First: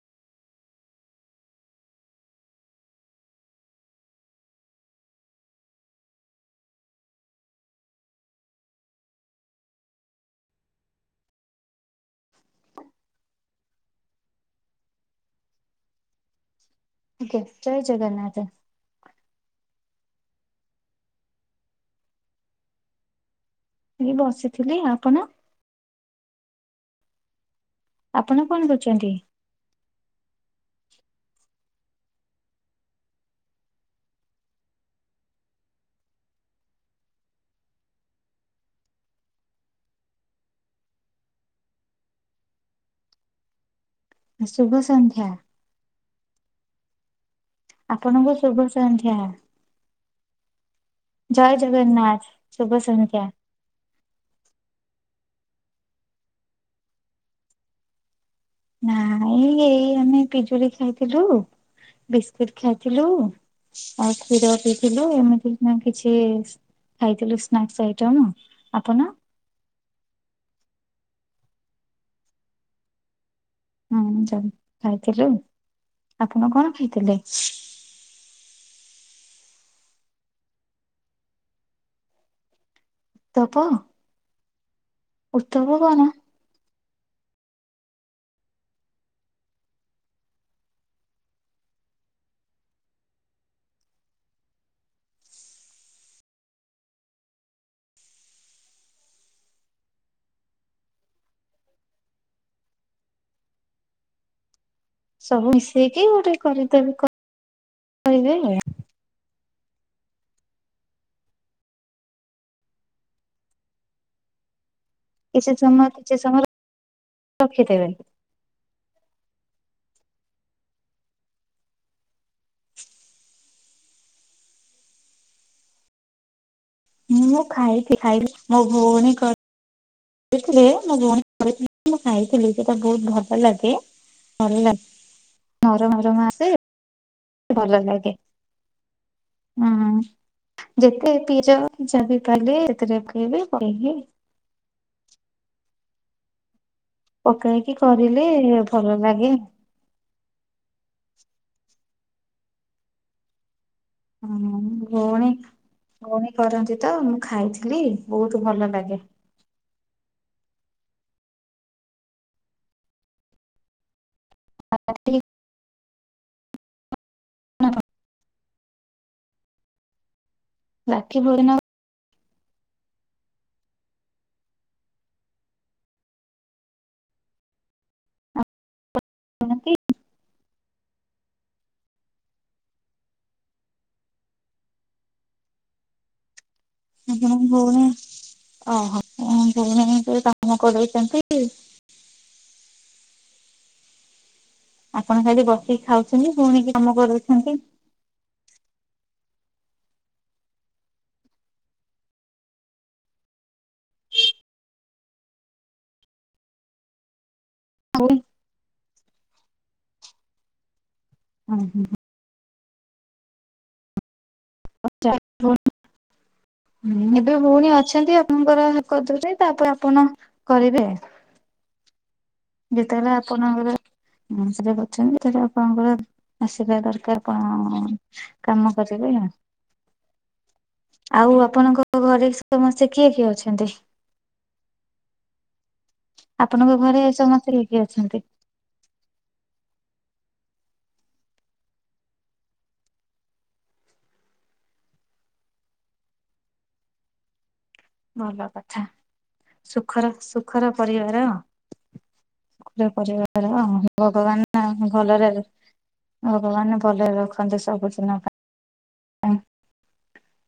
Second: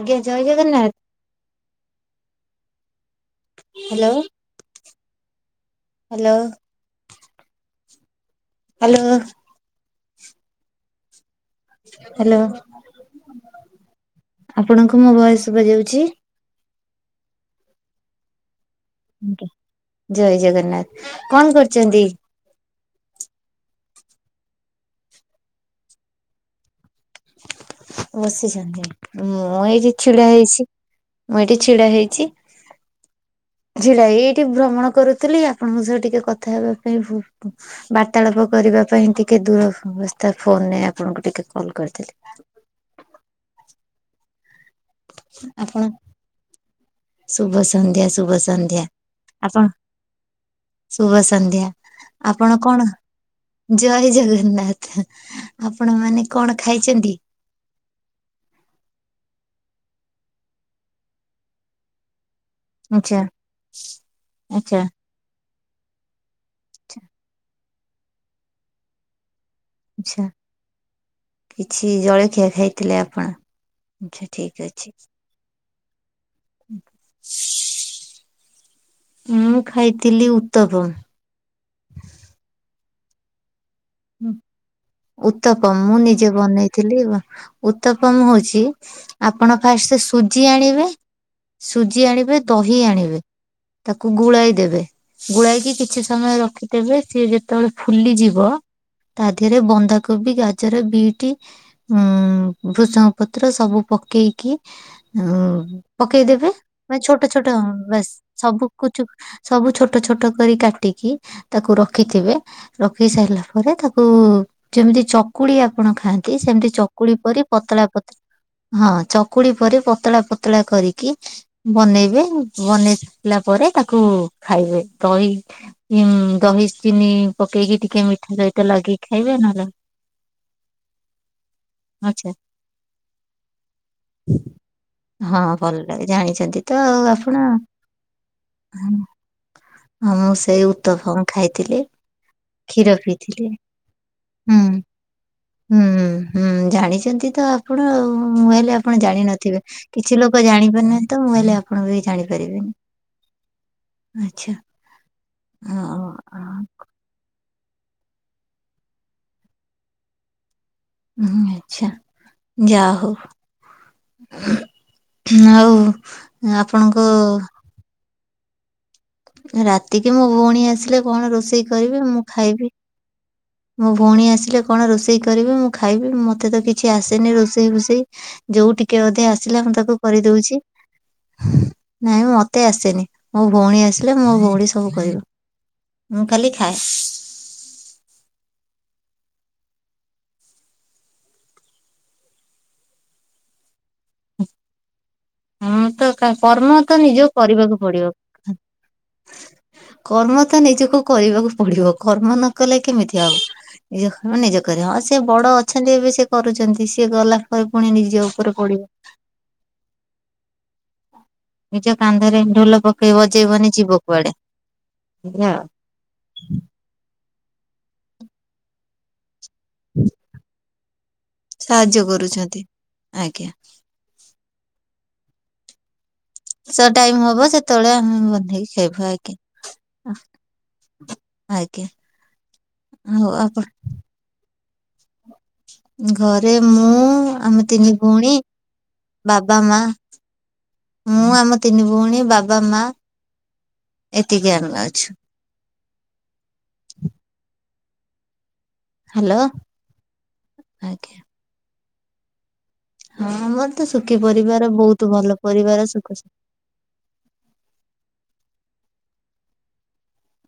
ଆଜ୍ଞା ଜୟ Jagannath. Hello hello. Hello. Hello ଆପଣଙ୍କୁ ମୋ ଭଏସ ସୁଭାଯାଉଛି? ଜୟ ଜଗନ୍ନାଥ। ଜୟ ଜଗନ୍ନାଥ କଣ କରୁଛନ୍ତି? ଏ ବସିଥିଲି ଆପଣ? ଆପଣ କଣ କରୁଛନ୍ତି? ବସିଛନ୍ତି ମୁଁ ଏଇଠି ଛିଡା ହେଇଛି। ମୁଁ ଏଠି ଛିଡା ହେଇଛି। ଝିଲା ଏଇଠି ଭ୍ରମଣ କରୁଥିଲି ଆପଣଙ୍କ ସହ ଟିକେ କଥା ହେବା ପାଇଁ ବାର୍ତ୍ତାଳାପ କର। ଯ ପାଇଁ ଟିକେ ଦୂରବସ୍ଥ ଫୋନରେ ଆପଣଙ୍କୁ ଟିକେ କଲ୍ କରିଥିଲି। ଶୁଭ ସନ୍ଧ୍ୟା। ଆପଣ ଶୁଭ ସନ୍ଧ୍ୟା ଶୁଭ ସନ୍ଧ୍ୟା ଆପଣ? ଶୁଭ ଜୟ ସନ୍ଧ୍ୟା ଜଗନ୍ନାଥ ଆପଣ ଶୁଭ କଣ ସନ୍ଧ୍ୟା। ଜୟ ଜଗନ୍ନାଥ। ଆପଣ ମାନେ କଣ ଖାଇଚନ୍ତି? ନାଇଁ ଏଇ ଆମେ ପିଜୁଳି ଖାଇଥିଲୁ। କ ଖାଇଥିଲୁ ଆଚ୍ଛା ଆଉ କ୍ଷୀର ଆଚ୍ଛା ପିଇଥିଲୁ ଏମିତି ନା କିଛି ଖାଇଥିଲୁ ସ୍ନାକ୍ସ ଆଇଟମ୍ ଆପଣ? ଆଛା କିଛି ଜଳଖିଆ ଖାଇଥିଲେ ଆପଣ? ଆଚ୍ଛା ହୁଁ ଚାଲ ଠିକ ଅଛି ଖାଇଥିଲୁ। ଆପଣ କଣ ଖାଇଥିଲେ? ମୁଁ ଖାଇଥିଲି ଉତ୍ତପମ୍। ତପ ଉତ୍ତପମ ମୁଁ ନିଜେ ବନେଇ ଥିଲ ଉତ୍ତପମ ହଉଚି ଆପଣ ଫାଷ୍ଟ ସୁଜି ଆଣିବେ। ସୁଜି ଆଣିବେ ଦହି ଆଣିବେ। ତାକୁ ଗୋଳାଇ ଦେବେ, ଗୁଳାଇକି କିଛି ସମୟ ରଖିଦେବେ ସିଏ ଯେତେବେଳେ ଫୁଲିଯିବ ତା ଦେହରେ ବନ୍ଧାକୋବି ଗାଜର ବିଟ ଉ ଭୃଷଙ୍ଗ ପତ୍ର ସବୁ ପକେଇକି ଉ ସବୁ ମିଶେଇକି ଗୋଟେ ପକେଇଦେବେ କରିଦେବେ ମାନେ ଛୋଟ ଛୋଟ ବାସ କରିବେ ସବୁ କିଛ ସବୁ ଛୋଟ ଛୋଟ କରି କାଟିକି ତାକୁ ରଖିଥିବେ ରଖି ସାରିଲା ପରେ ଘରେ ତାକୁୁ ଯେମିତି କିଛି ଚକୁଳି ସମୟ ଆପଣ କିଛି ଖାଆନ୍ତି ସମୟ ସେମିତି ଚକୁଳି ପରି ପତଳା ରଖିଦେବେ। ପତ ହଁ ଚ କକୁଡ଼ି ପରେ ପତଳା ପତଳା କରିକି ବନେଇବେ ବନେଇସାରିଲା ପରେ ତାକୁ ଖାଇବେ ଦହି ଉଁ ଦହି ଚିନି ମୁଁ ପକେଇକି ଖାଇଥିଲି ଟିକେ ମି ଦହି ତ ଲଗେଇକି ଖାଇବେ ନହଲେ ଥିଲେ ମୁ ଭଉଥିଲ ମୁଁ ଆଚ୍ଛା ଖାଇଥିଲି ସେଟା ବହୁତ ଭଲ ଲାଗେ। ଭଲ ହଁ ଭଲ ନରମ ଲାଗେ ନରମ ଆସେ ଜାଣିଚନ୍ତି ତ ଆ ଆପଣ। ଭଲ ଲାଗେ ହୁଁ ହଁ ମୁଁ ସେଇ ଯେତେ ଉତ୍ତପମ ପିଜ ଖାଇଥିଲି ପିଜ ବି ପାଇଲେ କ୍ଷୀର ସେଥି ପିଇଥିଲେ ହୁଁ। [unintelligible] ହୁଁ ହୁଁ। ଜାଣିଚନ୍ତି ତ ଆପଣ କରିଲେ ହେଲେ ଆପଣ ଭଲ ଲାଗେ ଜାଣିନଥିବେ କିଛି ଲୋକ ଜାଣିପାରୁ ନାହା ତ ମୁଁ ହେଲେ ଆପଣଙ୍କୁ ବି ଜାଣିପାରିବିନି। ହଁ ଭଉଣୀ ଭଉଣୀ ହଁ। କରନ୍ତି ତ ମୁଁ ଖାଇଥି ଲି ବହୁତ ଭଲ ଲାଗେ। ହୁଁ ଆଚ୍ଛା ଯା ହଉ। ଆଉ ଆପଣଙ୍କ ରାତିକି ମୋ ଭଉଣୀ ଆସିଲେ ରାକ୍ଷୀ କଣ ଭୋଜନ ରୋଷେଇ କରିବେ ମୁଁ ଖାଇବି। ମୋ ଭଉଣୀ ଆସିଲେ କଣ ରୋଷେଇ କରିବି ମୁଁ ଖାଇବି ମତେ ତ କିଛି ଆସେନି ରୋଷେଇ ଫୋଷେଇ ଯୋଉ ଟିକେ ଅଧେ ଆସିଲା କରନ୍ତି ମୁଁ ତାକୁ କରିଦଉଛି। ନାଇଁ ମତେ ଆସେନି ମୋ ଭଉଣୀ ଆସିଲେ ମୋ ଭଉଣୀ ସବୁ କହିବ। ମୁଁ ଖାଲି ଖାଏ। ହଁ ହଉ। [unintelligible] ଆପଣ ଖାଲି ବସିକି ହଁ ତ ଖାଉଛନ୍ତି ଭଉଣୀ କର୍ମ କି କାମ ତ ନିଜ କରଉଛନ୍ତି କରିବାକୁ ପଡିବ। କର୍ମ ତ ନିଜକୁ କରିବାକୁ ପଡିବ କର୍ମ ନ କଲେ କେମିତି ଆବ। ନିଜ ନିଜ କରି ହଁ ସେ ବଡ ଅଛନ୍ତି ଏବେ ସେ କରୁଛନ୍ତି ସିଏ ଗଲା କ ପୁଣି ନିଜ ଉପରେ ପଡିବ ନିଜ କାନ୍ଧରେ ଢୋଲ ପକେଇ ବଜେଇବନି ଯିବ କୁଆଡେ। [unintelligible] ଏଇଆ ଆଉ। ତାପରେ ଆପଣ କରିବେ। ସାହାଯ୍ୟ କରୁଛି। ଯେତେବେଳେ ଆପଣଙ୍କର ଅଛନ୍ତି ଯେତେବେଳେ ଆପଣଙ୍କର ଆସିବା ସ ଟାଇମ ଦରକାର ହବ କଣ ସେତେବେଳେ ଆମେ ବନେଇକି କାମ ଖାଇବୁ କରିବେ ଆଉ ଆଜ୍ଞା ଆଉ ଆଜ୍ଞା ଆପଣଙ୍କ ଘରେ ସମସ୍ତେ କିଏ ହଉ କିଏ ଆପଣ ଅଛନ୍ତି? ଘରେ ଆପଣଙ୍କ ମୁଁ ଘରେ ସମସ୍ତେ କିଏ ଆମେ କିଏ ତିନି ଅଛନ୍ତି ଭଉଣୀ ବାବା ମା। ମୁଁ ଆମ ତିନି ଭଉଣୀ ବାବା ମା। ଏତିକି ଆମେ ଅଛୁ। ଭଲ କଥା ହ୍ୟାଲୋ ସୁଖର ସୁଖର ଆଜ୍ଞା। ପରିବାର ହଁ ପରିବାର ଆମର ତ ସୁଖୀ ଭଗବାନ ପରିବାର ନା ବହୁତ ଭଲରେ ଭଲ ପରିବାର ସୁଖ ଭଗବାନ ଭଲରେ ରଖନ୍ତି ସବୁଦିନ ପାଇଁ।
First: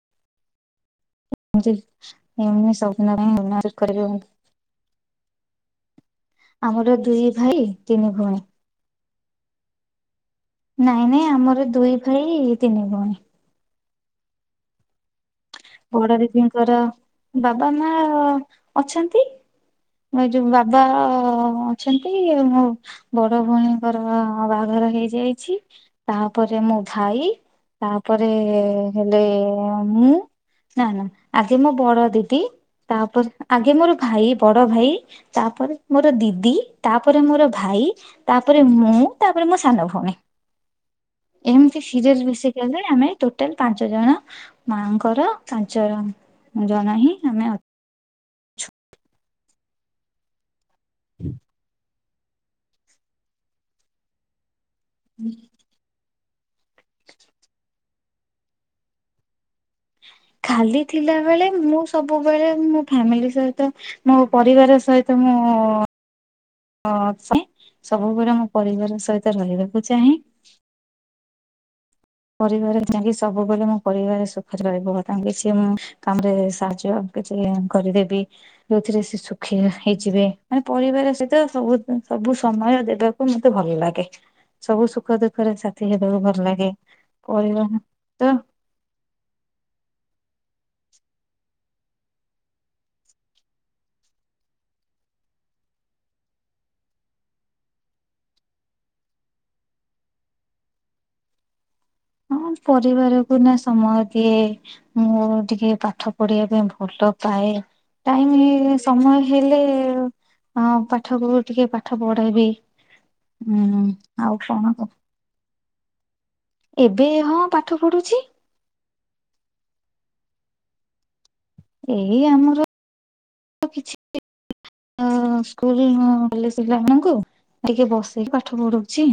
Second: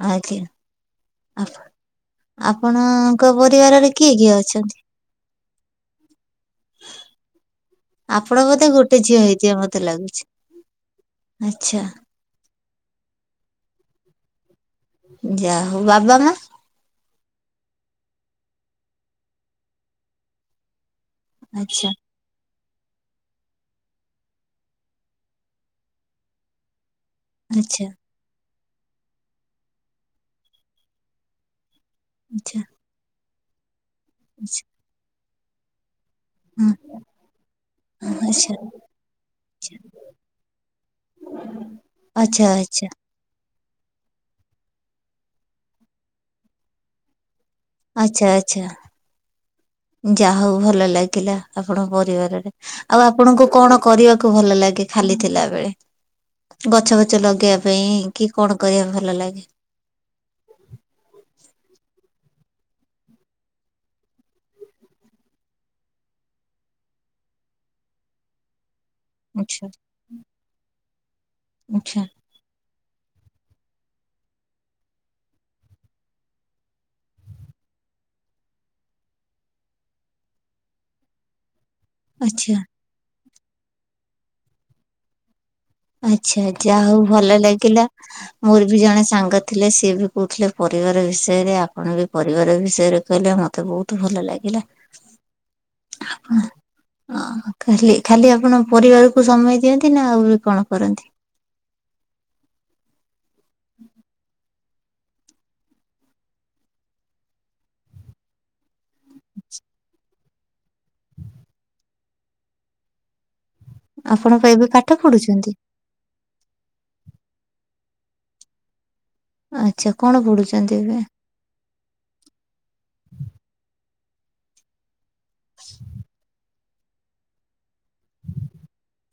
[unintelligible] ଏମିତି ସବୁଦିନ ଆପଣଙ୍କ ପାଇଁ ପରିବାରରେ ସୁଖରେ କିଏ କିଏ ଅଛନ୍ତି? ଆମର ଦୁଇ ଭାଇ ତିନି ଭଉଣୀ। ମତେଝିଅ ହେଇଯିବ ମୋତେ ଲାଗୁଛି। ନାଇଁ ନାଇଁ ଆମର ଆଚ୍ଛା ଦୁଇ ଭାଇ ତିନି ଭଉଣୀ। ଯା ହଉ ବାବା ବଡ ମା ଦିଦିଙ୍କର ବାବା ମା ଅଛନ୍ତି ଯୋଉ ଓ ଆଚ୍ଛା ଅଛନ୍ତି ମୋ ବଡ ଭଉଣୀଙ୍କର ବାହାଘର ହେଇଯାଇଛି ତାପରେ ମୁଁ ଭାଇ ଆଚ୍ଛା ତାପରେ ହେଲେ ମୁଁ ନା ନା ଆଗେ ମୋ ବଡ ଦିଦି ଆଚ୍ଛା ତାପରେ ଆଗେ ମୋର ଭାଇ ଆଚ୍ଛା। ବଡ ଭାଇ ତାପରେ ମୋର ଦିଦି ହଁ ତାପରେ ମୋର ଭାଇ ଆଚ୍ଛା ତାପରେ ମୁଁ ତାପରେ ମୋ ସାନ ଭଉଣୀ। ଏମିତି ସିରିଏଲ ଆଚ୍ଛା ମିଶିକିରୀ ଆଚ୍ଛା ଆମେ ଟୋଟାଲ ପାଞ୍ଚ ଜଣ ମାଙ୍କର ପାଞ୍ଚ ଜଣ [unintelligible] ଆଚଛା ଆଚଛା [inaudible] ଯାହା ହଉ ଭଲ ଲାଗିଲା ଆପଣଙ୍କ ପରିବାରରେ ଆଉ ଆପଣଙ୍କୁ କଣ କରିବାକୁ ଭଲ ଲାଗେ ଖାଲି ଥିଲା ବେଳେ? ଗଛ ଫଛ ଲଗେଇବା ପାଇଁ କି କଣ କରିବାକୁ ଭଲ ଲାଗେ। ଖାଲି ଥିଲା ବଳେ ମୁଁ ସବୁବେଳେ ମୋ ଫ୍ୟାମିଲି ସହିତ ମୋ ପରିବାର ସହିତ ମୁଁ ହ ସବୁବେଳେ ମୋ ପରିବାର ସହିତ ରହିବାକୁ ଚାହେଁ। ଆଚଛା ପରିବାର ଯାଇକି ସବୁବେଲେ ମୋ ପରିବାର ସୁଖରେ ରହିବ ତାଙ୍କୁ କିଛି ମୁଁ କାମ ରେ ସାହାଯ୍ୟ କିଛି କରିଦେବି ଯୋଉଥିରେ ସେ ସୁଖୀ ହେଇଯିବେ ମାନେ ପରିବାର ସହିତ ସବୁ ସବୁ ଆଚ୍ଛା ସମୟ ଦେବାକୁ ମତେ ଭଲ ଲାଗେ ସବୁ ସୁଖ ଦୁଃଖରେ ସାଥି ହେବାକୁ ଭଲ ଲାଗେ। ଉ ଭଲ ପରିବାର ଲାଗିଲା ତ ମୋର ବି ଜଣେ ସାଙ୍ଗ ଥିଲେ ସିଏ ବି କହୁଥିଲେ ପରିବାର ବିଷୟରେ ଆପଣ ବି ପରିବାର ବିଷୟରେ କହିଲେ ମତେ ବହୁତ ଭଲ ଲାଗିଲା। ହ ଅ ହ ଖାଲି ଖାଲି ଆପଣ ପରିବାରକୁ ସମୟ ଦିଅନ୍ତି ନା ଆଉ ବି କଣ କରନ୍ତି? ହଁ ପରିବାରକୁ ନା ସମୟ ଦିଏ। ମୁଁ ଟିକେ ପାଠ ପଢିବା ପାଇଁ ଭଲ ପାଏ। ଟାଇମ୍ ସମୟ ହେଲେ ଏ ହଁ ପାଠକୁ ବି ଟିକେ ପାଠ ପଢେଇବି। ହୁଁ ଆପଣ ଆଉ ପା ଏବେ କଣ ପାଠ କ ପଢୁଛନ୍ତି ଏବେ ହଁ ପାଠ ପଢୁଛି। ଆଚ୍ଛା କଣ ପଢୁଛନ୍ତି ଏବେ ଏଇ ଆମର କିଛି ଅ ସ୍କୁଲ [unintelligible] ଟିକେ ବସେଇକି ପାଠ ପଢଉଛି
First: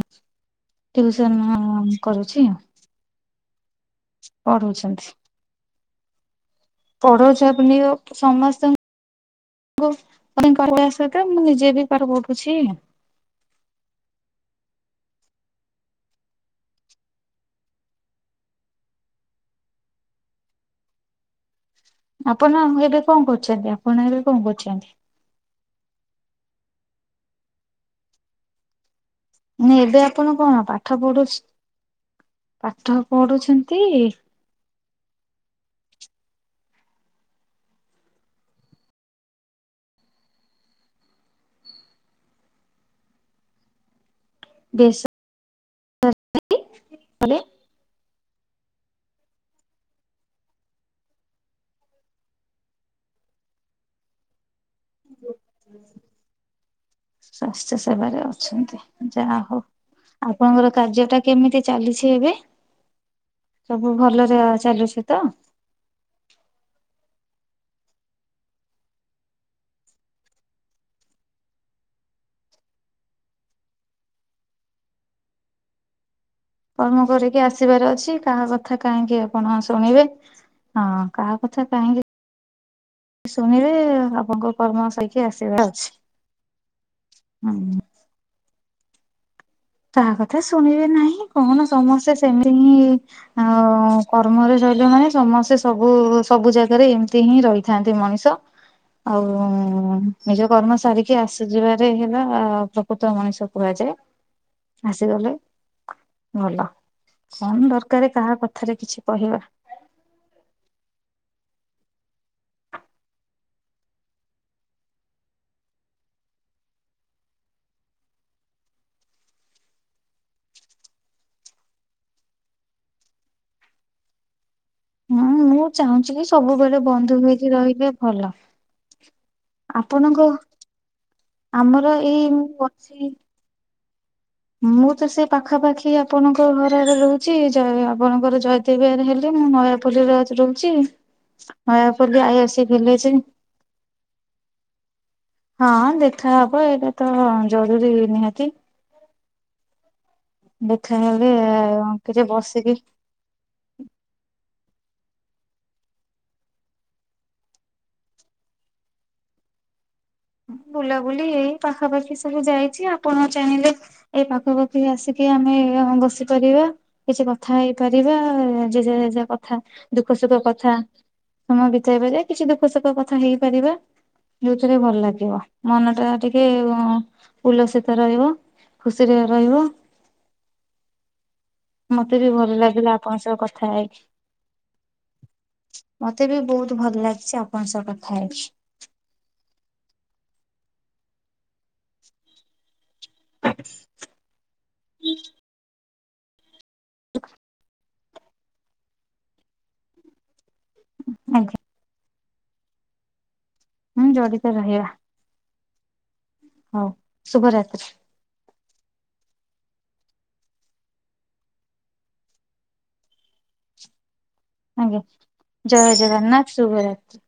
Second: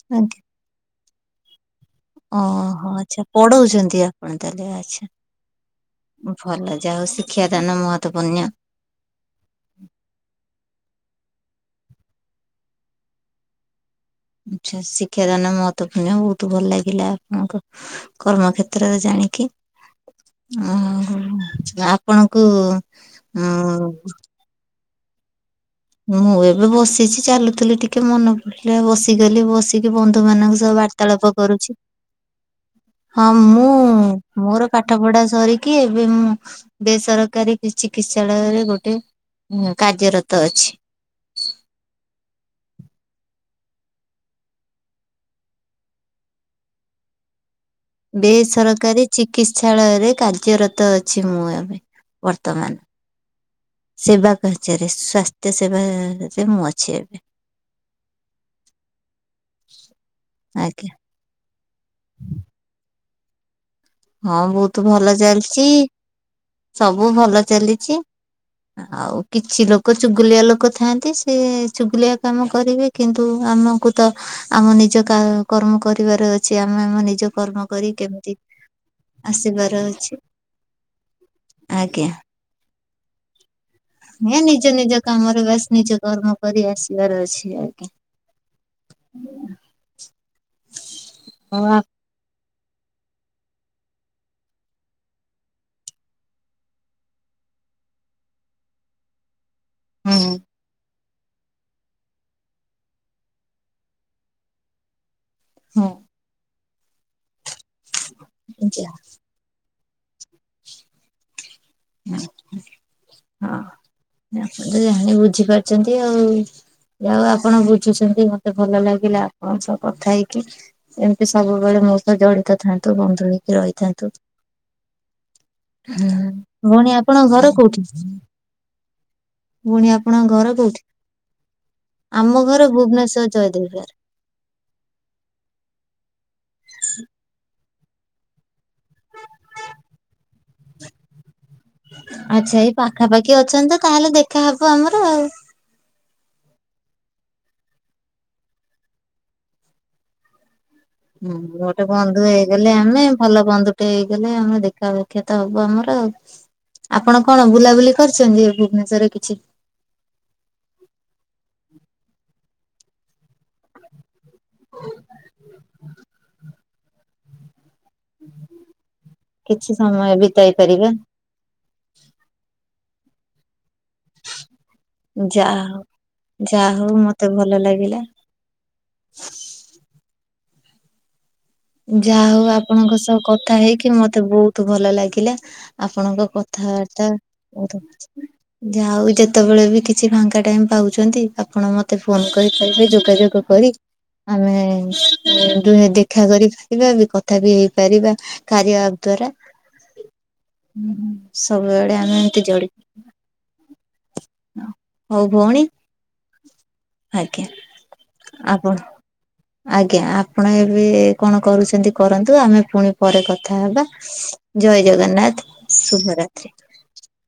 [inaudible] ଟ୍ୱିସନ୍ ଅ ଓହୋ ଆଚ୍ଛା ପଢଉଛନ୍ତି ଆପଣ ତାହେଲେ ପଢଉଛନ୍ତି। ଆଚ୍ଛା। ଭଲ ଯା ହଉ ପଢଉଛ ଶିକ୍ଷାଦାନ ମହତପୁଣ୍ୟ। [unintelligible] କରିବା ସହିତ ମୁଁ ନିଜେ ବି ପାଠ ପଢୁଛି। ଆଛା ଶିକ୍ଷାଦାନ ମହତପୂନ୍ୟ ବହୁତ ଭଲ ଲାଗିଲା ଆପଣଙ୍କ କର୍ମ କ୍ଷେତ୍ରରେ ଜାଣି। ଣିକି ଆଉ ଆପଣଙ୍କୁ ଆପଣ ଏବେ କଣ କରୁଛନ୍ତି? ଆପଣ ଉଁ ଏବେ କଣ କରୁଛନ୍ତି? ମୁଁ ଏବେ ବସିଛି ଚାଲୁଥିଲି ଟିକେ ମନେ ପଡିଲା ବସି ବସିଗଲି ନା ବସିକି ଏବେ ବନ୍ଧୁ ଆପଣ କଣ ମାନଙ୍କ ସହ ପାଠ ପଢୁ ବାର୍ତ୍ତାଳାପ କରୁଛି। ପାଠ ହଁ ମୁଁ ପଢୁଛନ୍ତି ମୋର ପାଠ ପଢା ସରିକି ଏବେ ମୁଁ ବେସରକାରୀ ଚିକିତ୍ସାଳୟରେ ଗୋଟେ ହୁଁ କାର୍ଯ୍ୟରତ ଅଛି। ବେସ କରେ। ବେସରକାରୀ ଚିକିତ୍ସାଳୟରେ କାର୍ଯ୍ୟରତ ଅଛି ମୁଁ ଏବେ। ବର୍ତ୍ତମାନ ସେବା କାର୍ଯ୍ୟରେ ସ୍ଵାସ୍ଥ୍ୟ ସେବାରେ ମୁଁ ଅ ସ୍ୱାସ୍ଥ୍ୟ ସେବାରେ ଅଛନ୍ତି ଯାହା ହଉ। ଆପଣଙ୍କର ଆଜ୍ଞା କାର୍ଯ୍ୟ ଟା କେମିତି ଚାଲିଛି ଏବେ। ସବୁ ଭଲରେ ହଁ ବହୁତ ଚାଲୁଛି ତ? ଭଲ ଚାଲିଛି ସବୁ ଭଲ ଚାଲିଚି। ଆଉ କିଛି ଲୋକ ଚୁଗୁଲିଆ ଲୋକ ଥାଆନ୍ତି ସେ ଚୁଗୁଲିଆ କାମ କରିବେ କିନ୍ତୁ ଆମକୁ ତ ଆମ ନିଜ କା କର୍ମ କରିବାର ଅ କର୍ମ କରିକି ଆସିବାର ଅଛି କାହା କଥା କାହିଁକି ଆପଣ ଆସିବାର ଶୁଣିବେ ଅଛି ହଁ କାହା କଥା କାହିଁକି ଶୁଣିବେ ଏଁ ଆପଣଙ୍କ ନିଜ କର୍ମ ନିଜ ସରିକି କାମରେ ଆସିବାର ବାସ୍ ଅଛି। ନିଜ କର୍ମ କରି ଆସିବାର ଅଛି ଆଉ। ହୁଁ [inaudible] କାହା କଥା ଶୁଣିବେ ନାହିଁ କଣ ଆ ସମସ୍ତେ ସେମି ଟି ଆଉ କର୍ମରେ ରହିଲମାନେ ସମସ୍ତେ ସବୁ ସବୁ ଜାଗାରେ ଏମିତି ହିଁ ର ରହିଥାନ୍ତି ମଣିଷ ଆଉ ଓ ନିଜ ହୁଁ କର୍ମ ସାରିକି ଆସିଯିବାରେ ହେଲା ପ୍ରକୃତ ମଣିଷ କୁହାଯାଏ। ଆସିଗଲେ। ହଁ। ଭଲ କଣ ଦରକାର କାହା ହୁଁ କଥାରେ ଯା କିଛି କହିବା ଭ ହଁଅ। ଆପଣ ତ ବୁଝିପାରୁଛନ୍ତି ଆଉ। [unintelligible] ଯାଉ ଆପଣ ବୁଝୁଛନ୍ତି ମତେ ଭଲ ଲାଗିଲା ଆପଣଙ୍କ ସହ କଥା ହେଇକି ଏମିତି ସବୁବେଳେ ମୋ ସହ ଜଡ଼ିତ ଥାନ୍ତୁ ବନ୍ଧୁ ହେଇକି ରହିଥାନ୍ତୁ। ହୁଁ ମୁଁ ଚାହୁଁଛି କି ସବୁବେଳେ ଭଉଣୀ ବନ୍ଧୁ ଆପଣଙ୍କ ଘର ହେଇକି କୋଉଠି? ରହିବେ ଭଲ। ଭଉଣୀ ଆପଣଙ୍କ ଘର କୋଉଠି? ଆମର ଏଇ ଆମ ମୁ ଘର ଅଛି। ଭୁବନେଶ୍ଵର ଜୟଦେବବିହାର। ମୁଁ ତ ସେ ପାଖାପାଖି ଆପଣଙ୍କ ଘରରେ ରହୁଛି ଆପଣଙ୍କର ଜୟ ତବେ ହେଲେ ମୁଁ ନୟାପଲ୍ଲୀରେ ରହୁଛି। ନୟାପଲ୍ଲୀ ଆଚ୍ଛା ଆଇଆଇସି ଏଇ ଭିଲେଜେ। ପାଖାପାଖି ଅଛନ୍ତି ତାହେଲେ ଦେଖାହବ ଆମର ଆଉ। କଥା ହବ ଏଇଟା ତ ଜରୁରୀ ନିହାତି ଦେଖାହେଲେ ହୁଁ ଗୋଟେ ଟିକେ ବନ୍ଧୁ ହେଇଗଲେ ବସିକି ଆମେ ଭଲ ବନ୍ଧୁ ଟେ ହେଇଗଲେ ଆମେ ଦେଖ ଅଖାପେଖା ତ ହବ ଆମର ଆଉ। [unintelligible] ଆପଣ କଣ ବୁଲାବୁଲି କରିଛନ୍ତି ଭୁବନେଶ୍ୱରରେ କିଛି? ବୁଲାବୁଲି ଏଇ ପାଖାପାଖି ସବୁ ଯାଇଛି ଆପଣ ଚାହିଁଲେ ଏ ପାଖପାଖି ଆସିକି ଆମେ ବସିପାରିବା କିଛି କଥା ହେଇ ପାରିବା ଯେଝା ଯେଝା କଥା, କିଛି ସମୟ ଦୁଃଖ ସୁଖ ବିତାଇ କଥା, ପାରିବେ ସମୟ ବିତେଇ ପାରିବା କିଛି ଦୁଃଖ ଦୁଃଖ ସୁଖ କଥା ହେଇପାରିବା ଯଉଥିରେ ଭଲ ଲାଗିବ ଯାହା ହଉ ମନ ଟା ଟିକେ ଯାହା ହଉ ମତେ ଭଲ ଉଲସିତ ଲାଗିଲା। ରହିବ ଖୁସିରେ ରହିବ, ଯାହା ହଉ ଆପଣଙ୍କ ସହ କଥା ହେଇକି ମତେ ବହୁତ ଭଲ ଲାଗିଲା, ମତେ ଆପଣଙ୍କ ବି ବହୁତ ଭଲ କଥାବାର୍ତ୍ତା ଲାଗିଛି ଆପଣଙ୍କ ସହ କଥା ହେଇକି ଯାହାହଉ ଯେତେବେଳେ ବି କିଛି ଫାଙ୍କା କେତେ ଟାଇମ୍ ପାଉଛନ୍ତି ଆପଣ ମୋତେ ଫୋନ୍ କରିପାରିବେ ଯ ଯୋଗାଯୋଗ କରି ଆମେ ଦୁହେଁ ଦେଖା କରିପାରିବା ବି କଥା ବି ହେଇ କାରିଆ ଆପ ଦ୍ଵାରା ଆଜ୍ଞା ସବୁବେଳେ ଆମେ ଯଡ଼ି [unintelligible] ହଁ ଜଡ଼ିତ ରହିବା। ହଉ ଆଜ୍ଞା ଶୁଭରାତ୍ରି। ଆପଣ ଆଜ୍ଞା ଆପଣ ଏବେ କଣ କରୁଛନ୍ତି କରନ୍ତୁ ଆମେ ପୁଣି ପରେ କଥା ହେବା। ଜୟ ଆଜ୍ଞା ଜଗନ୍ନାଥ ଜୟ ଶୁଭ ରାତ୍ରି ଜଗନ୍ନାଥ ଶୁଭରାତ୍ରି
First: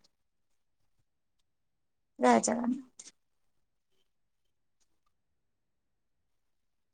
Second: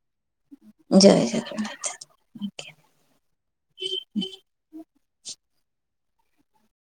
ଜୟ ଜଗନ୍ନାଥ। ଜୟ ଜଗନ୍ନାଥ। [inaudible]